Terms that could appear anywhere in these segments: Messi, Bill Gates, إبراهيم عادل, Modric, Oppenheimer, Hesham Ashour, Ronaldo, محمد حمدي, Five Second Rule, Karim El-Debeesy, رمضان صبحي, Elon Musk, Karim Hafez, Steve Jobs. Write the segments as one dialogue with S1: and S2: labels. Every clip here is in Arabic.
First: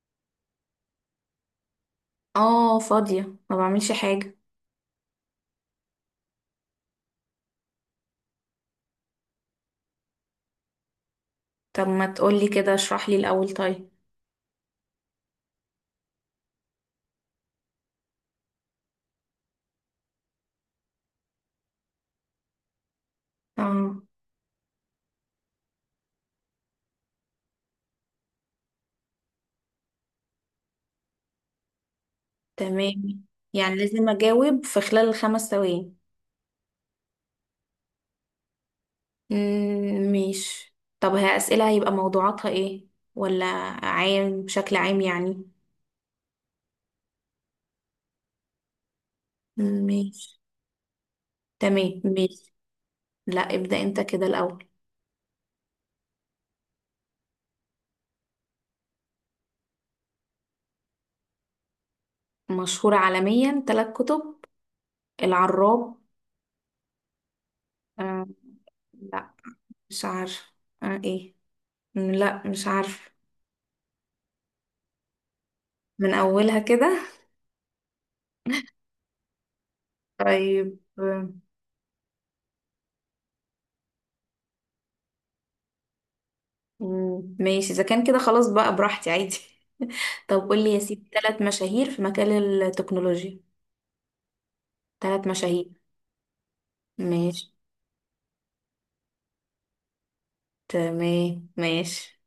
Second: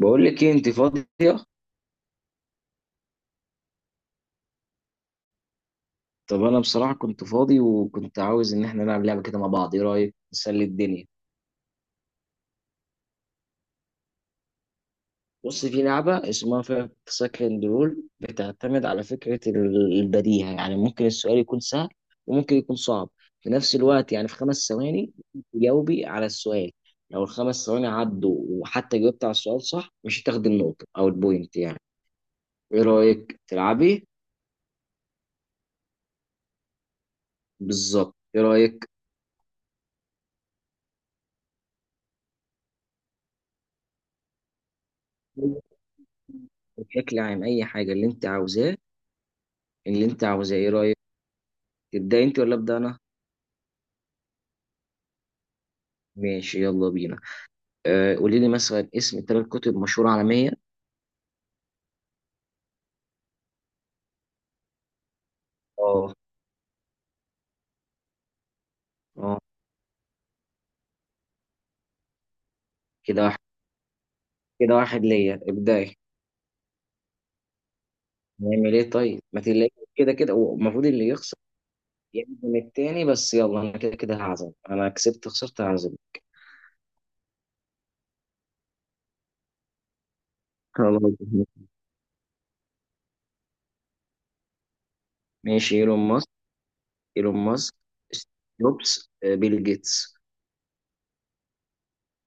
S1: بقول لك ايه؟ انت فاضيه؟
S2: اه، فاضية. ما بعملش حاجة.
S1: طب انا بصراحه كنت فاضي وكنت عاوز ان احنا نلعب لعبه كده مع بعض، ايه رايك نسلي الدنيا؟
S2: طب ما تقولي كده، اشرح لي الأول طيب.
S1: بص، في لعبه اسمها فايف سكند رول، بتعتمد على فكره البديهه، يعني ممكن السؤال يكون سهل وممكن يكون صعب في نفس
S2: اه،
S1: الوقت، يعني في 5 ثواني تجاوبي على السؤال. لو ال5 ثواني عدوا وحتى جاوبت على السؤال صح مش هتاخدي النقطه او البوينت يعني. ايه
S2: تمام.
S1: رايك
S2: يعني
S1: تلعبي؟
S2: لازم أجاوب في خلال الخمس ثواني؟
S1: بالظبط، ايه رايك؟
S2: مم، ماشي. طب هي أسئلة هيبقى موضوعاتها ايه؟ ولا عام؟ بشكل عام يعني.
S1: بشكل عام، اي حاجه اللي انت عاوزاه، اللي انت
S2: ماشي.
S1: عاوزاه، ايه رايك؟
S2: تمام،
S1: تبدا انت
S2: ماشي.
S1: ولا ابدا انا؟
S2: لا، ابدأ انت كده الأول.
S1: ماشي يلا بينا. قولي لي مثلا اسم ثلاث كتب مشهوره عالميه.
S2: مشهورة عالميا، ثلاث كتب. العراب.
S1: اه.
S2: آه لا،
S1: اه.
S2: مش عارفة. ايه. لا، مش عارفة.
S1: كده واحد كده واحد ليا ابداي.
S2: من أولها كده؟
S1: نعمل ايه طيب؟ ما تلاقي كده كده هو
S2: طيب.
S1: المفروض اللي يخسر يعزم التاني، بس يلا، انا كده كده هعزم، انا كسبت خسرت هعزم.
S2: مم. ماشي، اذا كان كده خلاص بقى براحتي عادي. طب قول لي يا
S1: خلاص
S2: سيدي، ثلاث مشاهير في مجال التكنولوجيا. ثلاث مشاهير.
S1: ماشي. ايلون ماسك. ايلون
S2: ماشي.
S1: ماسك ستيف جوبز، بيل جيتس.
S2: تمام، ماشي.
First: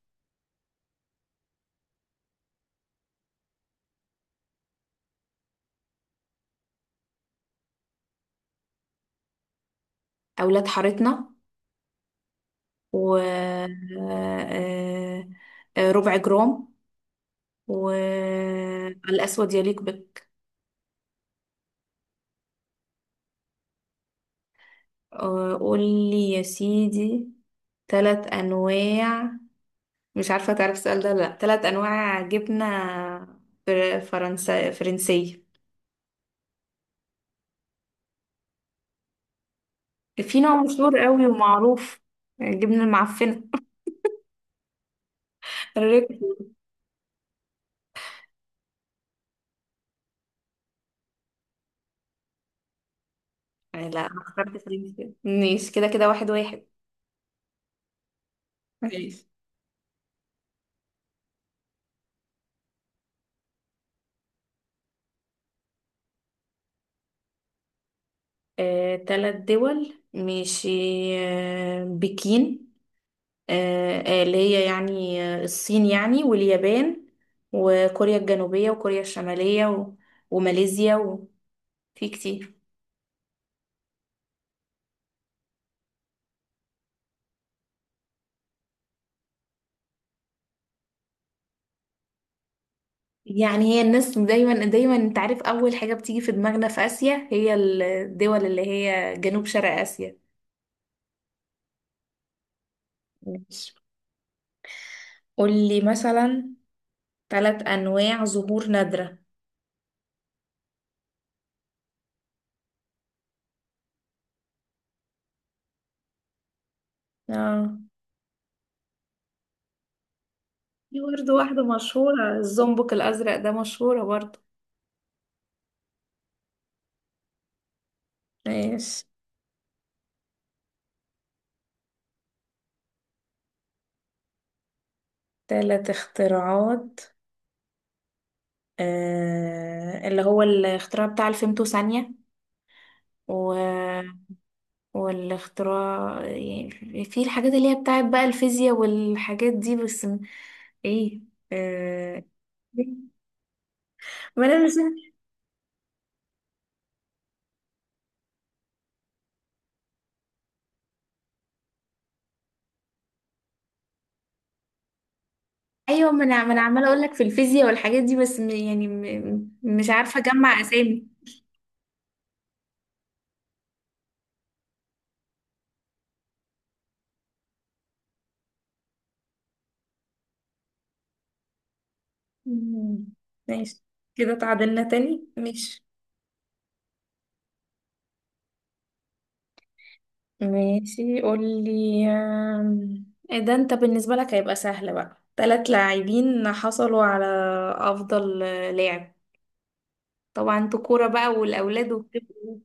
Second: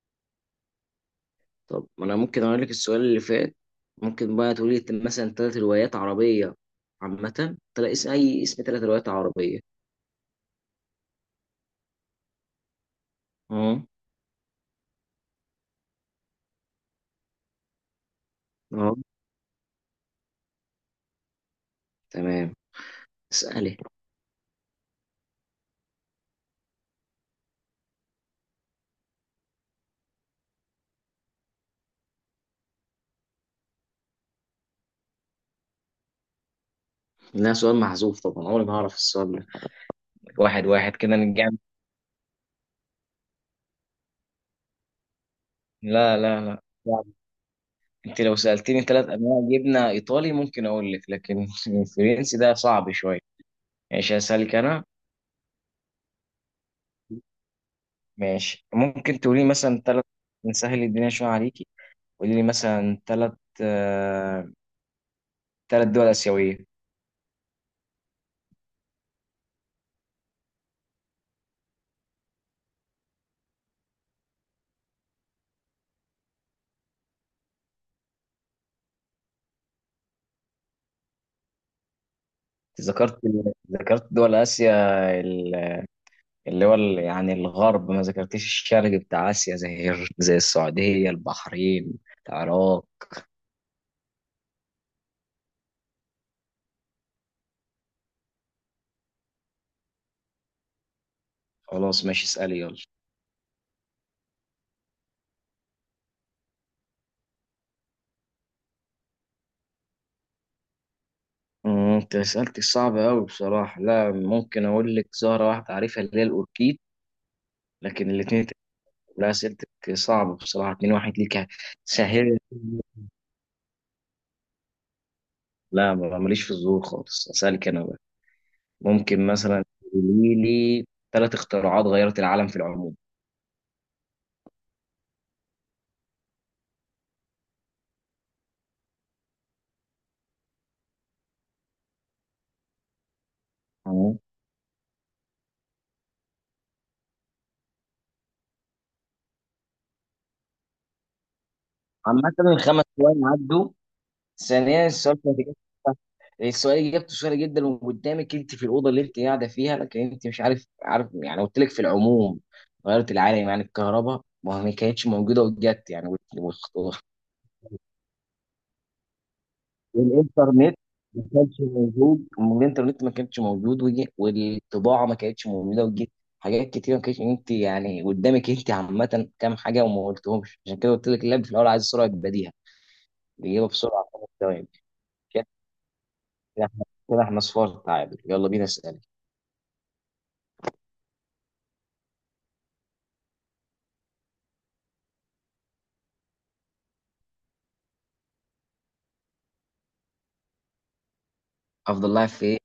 S1: طب ما انا ممكن اقول لك السؤال اللي فات. ممكن بقى تقولي لي مثلا ثلاث روايات عربية عامة؟ تلاقي اسم، اي اسم، ثلاث روايات عربية.
S2: اولاد حارتنا و
S1: اه.
S2: ربع جرام،
S1: اه.
S2: والاسود يليق بك.
S1: تمام، اسألي.
S2: قول لي يا سيدي، ثلاث انواع. مش عارفه تعرف السؤال ده ولا لا، ثلاث انواع جبنه فرنسا فرنسيه.
S1: لا، سؤال محذوف طبعا، عمري ما هعرف السؤال ده.
S2: في نوع
S1: واحد واحد
S2: مشهور
S1: كده
S2: قوي
S1: نرجع.
S2: ومعروف. الجبنة المعفنة. الريك.
S1: لا لا لا، صعب. انت لو سألتني ثلاث انواع جبنة ايطالي ممكن اقول لك، لكن الفرنسي ده صعب شوية.
S2: يعني لا،
S1: ماشي
S2: أنا
S1: هسألك
S2: اخترت
S1: انا.
S2: فرنسا كده ماشي، كده كده واحد واحد.
S1: ماشي، ممكن
S2: ماشي.
S1: تقولي مثلا ثلاث، نسهل الدنيا شوية عليكي، قولي لي مثلا ثلاث، ثلاث دول آسيوية.
S2: تلات دول ماشي. بكين. اللي هي يعني الصين، يعني واليابان، وكوريا الجنوبية وكوريا الشمالية، وماليزيا وفي كتير.
S1: ذكرت ذكرت دول آسيا ال- اللي هو يعني الغرب، ما ذكرتش الشرق بتاع آسيا، زي زي السعودية، البحرين، العراق.
S2: يعني هي الناس دايما دايما، انت عارف، أول حاجة بتيجي في دماغنا في آسيا هي الدول اللي هي جنوب شرق آسيا.
S1: خلاص ماشي، اسألي يلا.
S2: ماشي. قولي مثلا ثلاث أنواع زهور نادرة.
S1: انت سألتي صعبة أوي بصراحة. لا، ممكن أقول لك زهرة واحدة عارفها اللي هي الأوركيد،
S2: اه،
S1: لكن الاتنين لا، أسئلتك صعبة بصراحة، اتنين
S2: في
S1: واحد
S2: برضه
S1: ليك.
S2: واحدة مشهورة،
S1: سهل.
S2: الزومبك الأزرق ده مشهورة برضه.
S1: لا، ماليش في الزهور خالص، أسألك أنا بقى.
S2: ماشي.
S1: ممكن مثلا تقولي لي ثلاث اختراعات غيرت العالم في العموم.
S2: ثلاث اختراعات. اللي هو الاختراع بتاع الفيمتو ثانية. و... والاختراع، يعني في الحاجات اللي هي بتاعت بقى الفيزياء والحاجات دي بس ايه. آه...
S1: عامة الخمس ثواني عدوا.
S2: ما انا مش
S1: ثانيا السؤال كان السؤال اجابته سهله جدا وقدامك انت في الاوضه اللي انت قاعده فيها، لكن انت مش عارف عارف، يعني قلت لك في العموم غيرت العالم، يعني الكهرباء ما كانتش موجوده وجت، يعني
S2: ايوه، ما انا ما أنا عماله
S1: والخ-
S2: اقول لك في الفيزياء والحاجات دي بس يعني مش عارفه اجمع
S1: والانترنت
S2: اسامي.
S1: ما كانش موجود، وجي، والطباعه ما كانتش موجوده وجت. حاجات كتير ما كانتش، انت يعني قدامك انت عامه كام حاجه وما قلتهمش، عشان كده قلت لك اللعب في الاول عايز سرعه بديهه،
S2: مم.
S1: الاجابه
S2: ماشي،
S1: بسرعه خمس
S2: كده
S1: ثواني
S2: تعادلنا تاني، ماشي.
S1: كده احنا، كده احنا صفار تعادل. يلا بينا اسأل.
S2: ماشي. قولي. آم، إيه ده، انت بالنسبة لك هيبقى سهل بقى. تلات لاعبين حصلوا على أفضل لاعب. طبعا انتوا كورة بقى، والأولاد
S1: افضل لاعب في
S2: وبتبقوا
S1: ايه؟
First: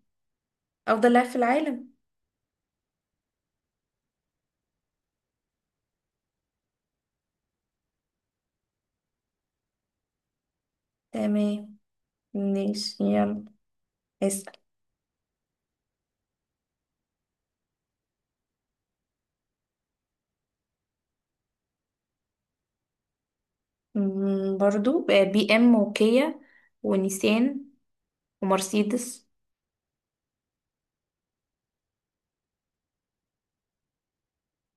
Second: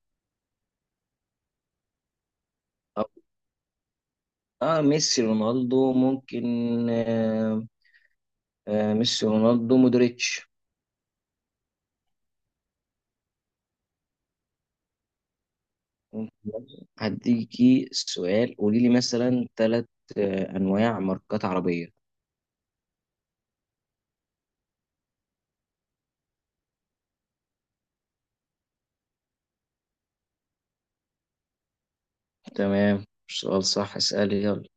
S2: أفضل لاعب في العالم.
S1: اه، ميسي، رونالدو، ممكن. آه ميسي، رونالدو، مودريتش.
S2: تمام، ماشي، يلا اسأل.
S1: ممكن. هديكي سؤال. قولي لي مثلا ثلاث انواع ماركات عربية.
S2: برضو بي ام وكيا، ونيسان، ومرسيدس.
S1: تمام، سؤال صح، اسألي يلا.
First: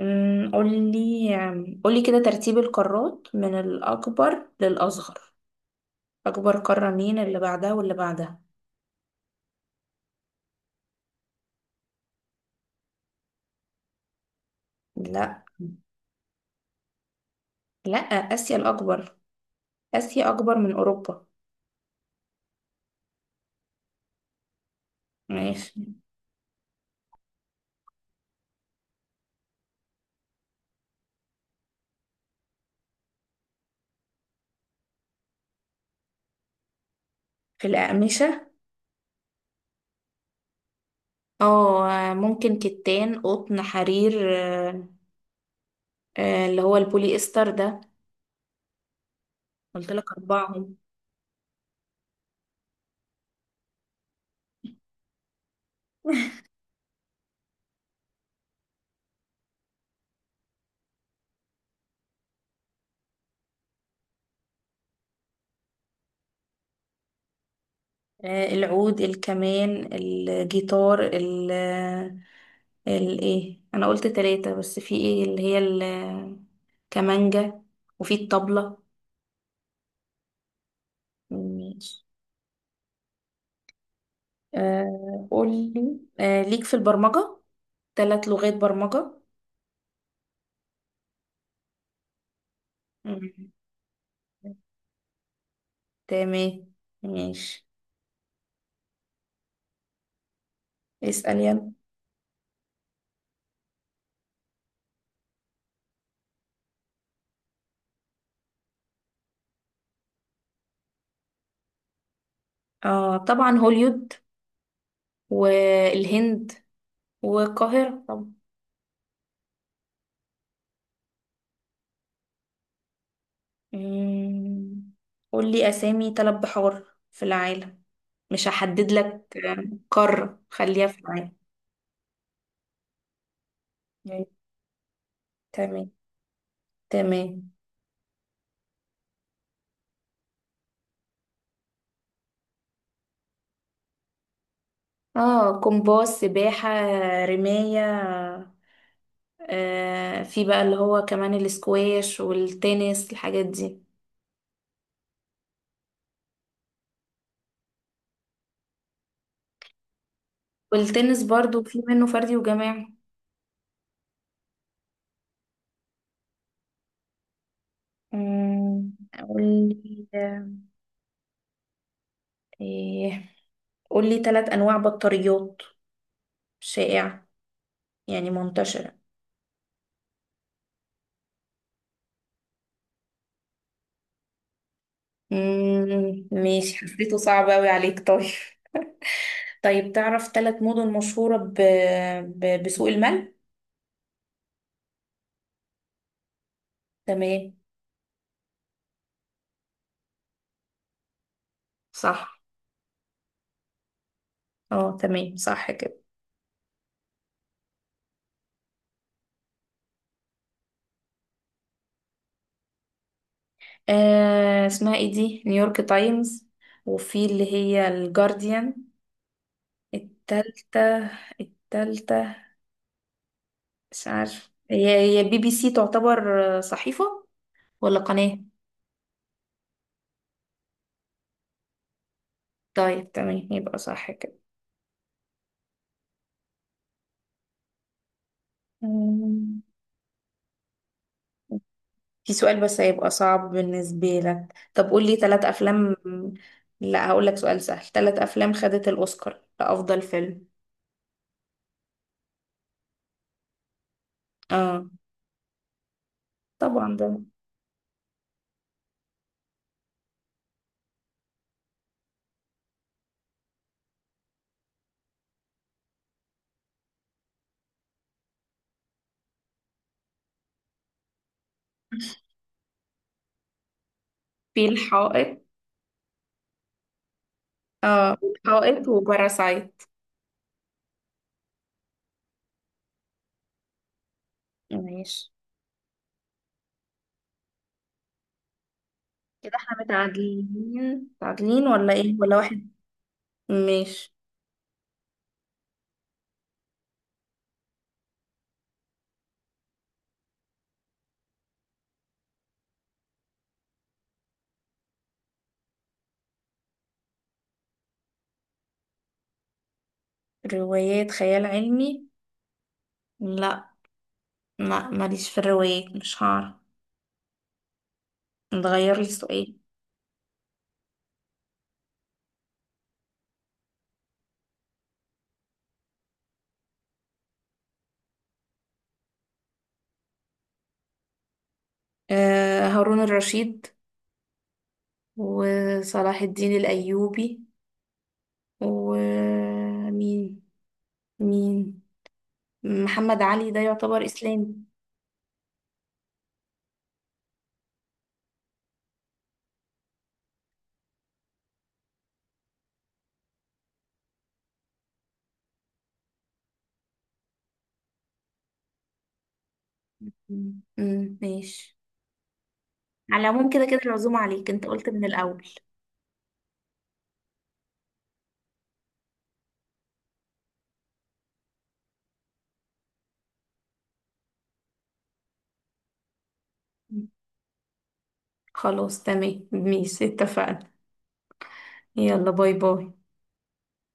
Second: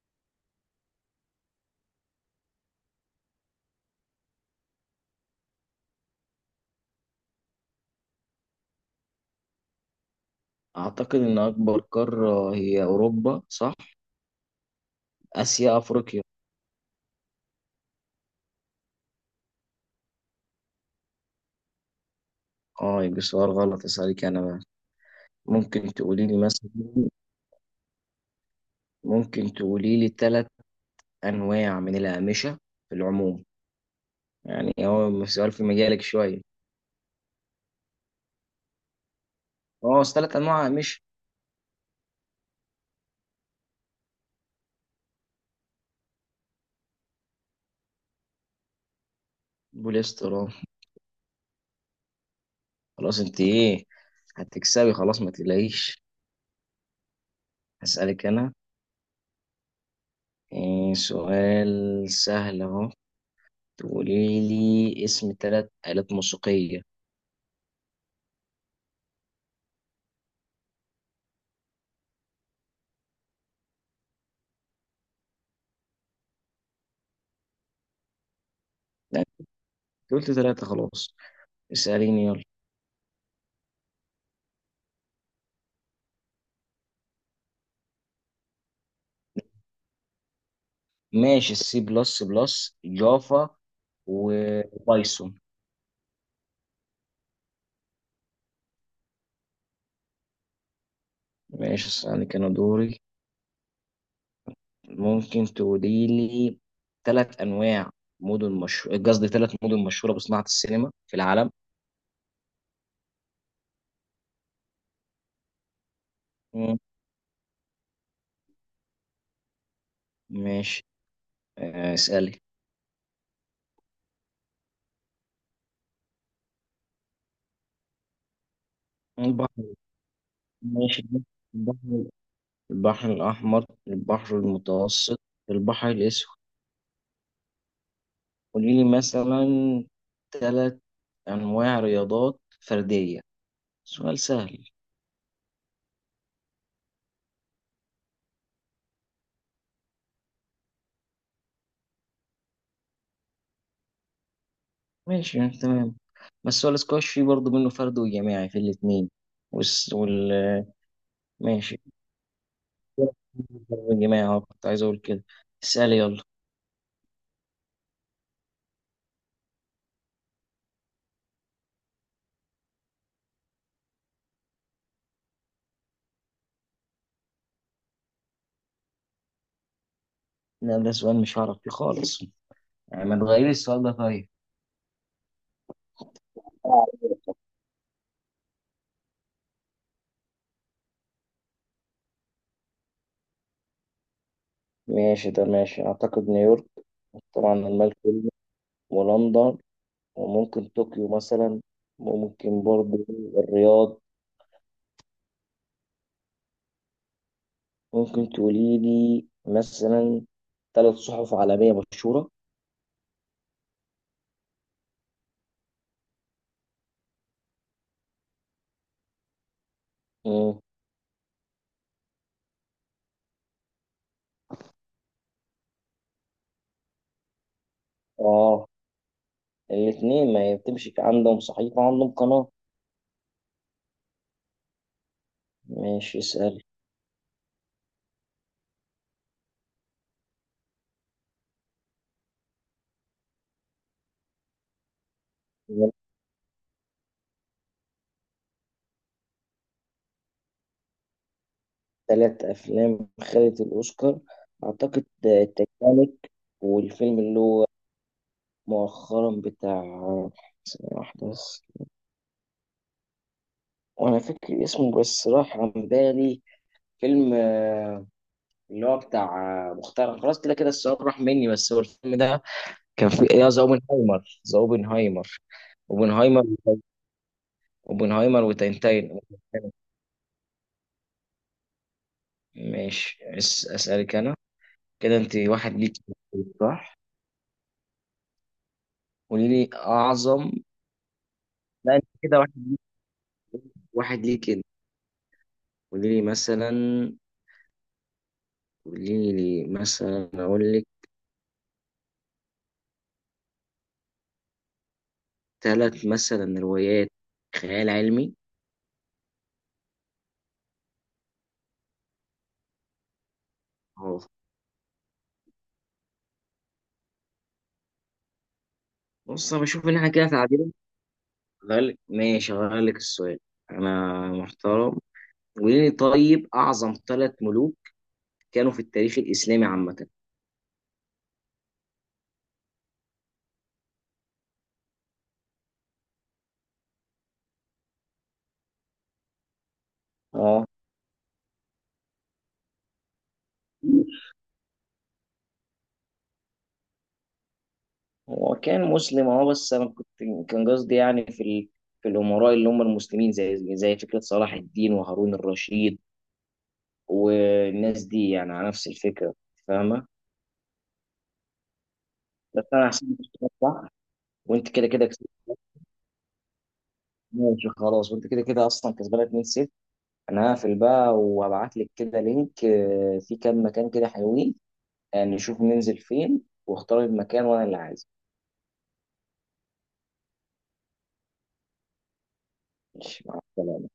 S2: قولي كده ترتيب القارات من الأكبر للأصغر. أكبر قارة مين، اللي بعدها، واللي بعدها؟
S1: اعتقد ان اكبر قارة هي اوروبا، صح؟
S2: لا.
S1: اسيا، افريقيا.
S2: لا، آسيا الأكبر. آسيا أكبر من أوروبا.
S1: اه يبقى سؤال غلط، اسألك انا بقى.
S2: ماشي.
S1: ممكن تقولي لي مثلا، ممكن تقولي لي ثلاث انواع من الاقمشة في العموم؟ يعني هو سؤال في مجالك شوية.
S2: في الأقمشة.
S1: هو أصل تلات أنواع مش.
S2: اه، ممكن كتان قطن حرير اللي هو البوليستر ده. قلت لك
S1: بوليسترول.
S2: أربعهم.
S1: خلاص أنت إيه، هتكسبي خلاص، ما تقلقيش. هسألك أنا. إيه، سؤال سهل أهو، تقولي لي اسم تلات آلات موسيقية.
S2: العود الكمان الجيتار الايه، انا قلت ثلاثة بس، في ايه اللي هي الكمانجة، وفي الطبلة.
S1: لا أنت قلت تلاتة خلاص، اسأليني يلا.
S2: قولي. ليك في البرمجة، ثلاث لغات برمجة.
S1: ماشي، السي بلس بلس،
S2: مم.
S1: جافا، وبايثون.
S2: تمام، ماشي، اسأل يلا.
S1: ماشي أسألك أنا دوري. ممكن تقولي لي ثلاث انواع مدن، مش قصدي، ثلاث مدن مشهوره بصناعه السينما في العالم.
S2: طبعا هوليود، والهند،
S1: مم.
S2: والقاهرة طبعا.
S1: ماشي. اسالي.
S2: مم. قولي أسامي ثلاث بحار في العالم. مش هحدد لك
S1: البحر.
S2: قارة، خليها في
S1: ماشي،
S2: العالم.
S1: البحر، البحر الاحمر،
S2: مم.
S1: البحر المتوسط، البحر
S2: تمام،
S1: الاسود.
S2: تمام.
S1: قولي لي مثلا ثلاث انواع رياضات فرديه، سؤال سهل.
S2: اه، كومباس سباحة رماية، في بقى اللي هو كمان الاسكواش والتنس الحاجات دي.
S1: ماشي تمام. بس هو الاسكواش فيه برضه منه فرد وجماعي في الاثنين، وال.
S2: والتنس برضو
S1: ماشي
S2: في منه فردي وجماعي.
S1: يا جماعة، أهو كنت عايز أقول كده. اسألي يلا.
S2: قولي إيه، قولي ثلاث أنواع بطاريات شائعة، يعني منتشرة.
S1: لا ده سؤال مش هعرف فيه خالص، يعني ما تغيري السؤال ده طيب.
S2: ماشي، حسيته صعب أوي عليك طيب. طيب تعرف ثلاث مدن مشهورة بسوق المال؟
S1: ماشي ده ماشي، أعتقد نيويورك،
S2: تمام.
S1: طبعا الملك فيلم، ولندن، وممكن طوكيو مثلا،
S2: صح.
S1: وممكن برضه الرياض.
S2: اه، تمام صح كده.
S1: ممكن تقولي لي مثلا ثلاث صحف عالمية مشهورة.
S2: اسمها ايه دي، نيويورك تايمز، وفي اللي هي الجارديان.
S1: مم.
S2: التالتة التالتة، مش عارف، هي بي بي سي تعتبر صحيفة ولا قناة؟
S1: آه الاتنين، ما هي بتمشي عندهم صحيفة عندهم قناة.
S2: طيب تمام، يبقى صح كده.
S1: ماشي اسألي.
S2: أمم، في سؤال بس هيبقى صعب بالنسبة لك، طب قول لي ثلاث أفلام. لا، هقول لك سؤال سهل، ثلاث أفلام خدت الأوسكار لأفضل فيلم.
S1: ثلاث أفلام خدت الأوسكار.
S2: اه،
S1: أعتقد تitanic،
S2: طبعا
S1: والفيلم
S2: ده.
S1: اللي هو مؤخرا بتاع، ثانية واحدة بس وأنا فاكر اسمه بس راح عن بالي. فيلم اللي هو بتاع، مختار. خلاص كده كده السؤال راح مني، بس هو الفيلم ده كان فيه، يا ذا اوبنهايمر، ذا
S2: في
S1: اوبنهايمر.
S2: الحائط.
S1: اوبنهايمر.
S2: اه،
S1: اوبنهايمر
S2: الحائط
S1: وتنتين.
S2: وباراسايت.
S1: ماشي أسألك أنا. كده
S2: ماشي،
S1: أنت واحد ليك، صح؟ قولي
S2: كده
S1: لي
S2: احنا
S1: أعظم.
S2: متعادلين. متعادلين ولا
S1: لا أنت
S2: ايه، ولا
S1: كده
S2: واحد؟
S1: واحد،
S2: ماشي.
S1: واحد ليك كده. قولي لي مثلا، قولي لي مثلا اقول لك ثلاث مثلا روايات خيال علمي.
S2: روايات خيال علمي. لا،
S1: اهو.
S2: ما ماليش في الروايات، مش هعرف. نغير لي
S1: بص
S2: السؤال.
S1: انا بشوف ان احنا كده تعادل، هغير لك ماشي، هغير لك السؤال، انا محترم. قولي لي طيب اعظم ثلاث ملوك كانوا في التاريخ الاسلامي عامه.
S2: هارون الرشيد، وصلاح الدين الأيوبي، ومين؟
S1: اه.
S2: مين؟ محمد علي ده يعتبر إسلامي؟
S1: هو كان مسلم اه، بس انا كنت كان قصدي يعني في في الامراء اللي هم المسلمين، زي فكره صلاح الدين وهارون الرشيد والناس دي، يعني على نفس الفكره. فاهمه؟
S2: مم، مم، ماشي.
S1: بس انا هسيبك
S2: على
S1: تشتغل
S2: العموم كده كده
S1: صح.
S2: العزومة عليك، انت
S1: وانت كده
S2: قلت من
S1: كده كسبت.
S2: الأول.
S1: ماشي خلاص، وانت كده كده اصلا كسبانه 2-0. انا هقفل بقى وهبعت لك كده لينك، في كام مكان كده حلوين، نشوف ننزل فين واختار
S2: مم.
S1: المكان وانا اللي عايزه.
S2: خلاص، تمام، ماشي، اتفقنا. يلا، باي باي.
S1: ماشي مع السلامه.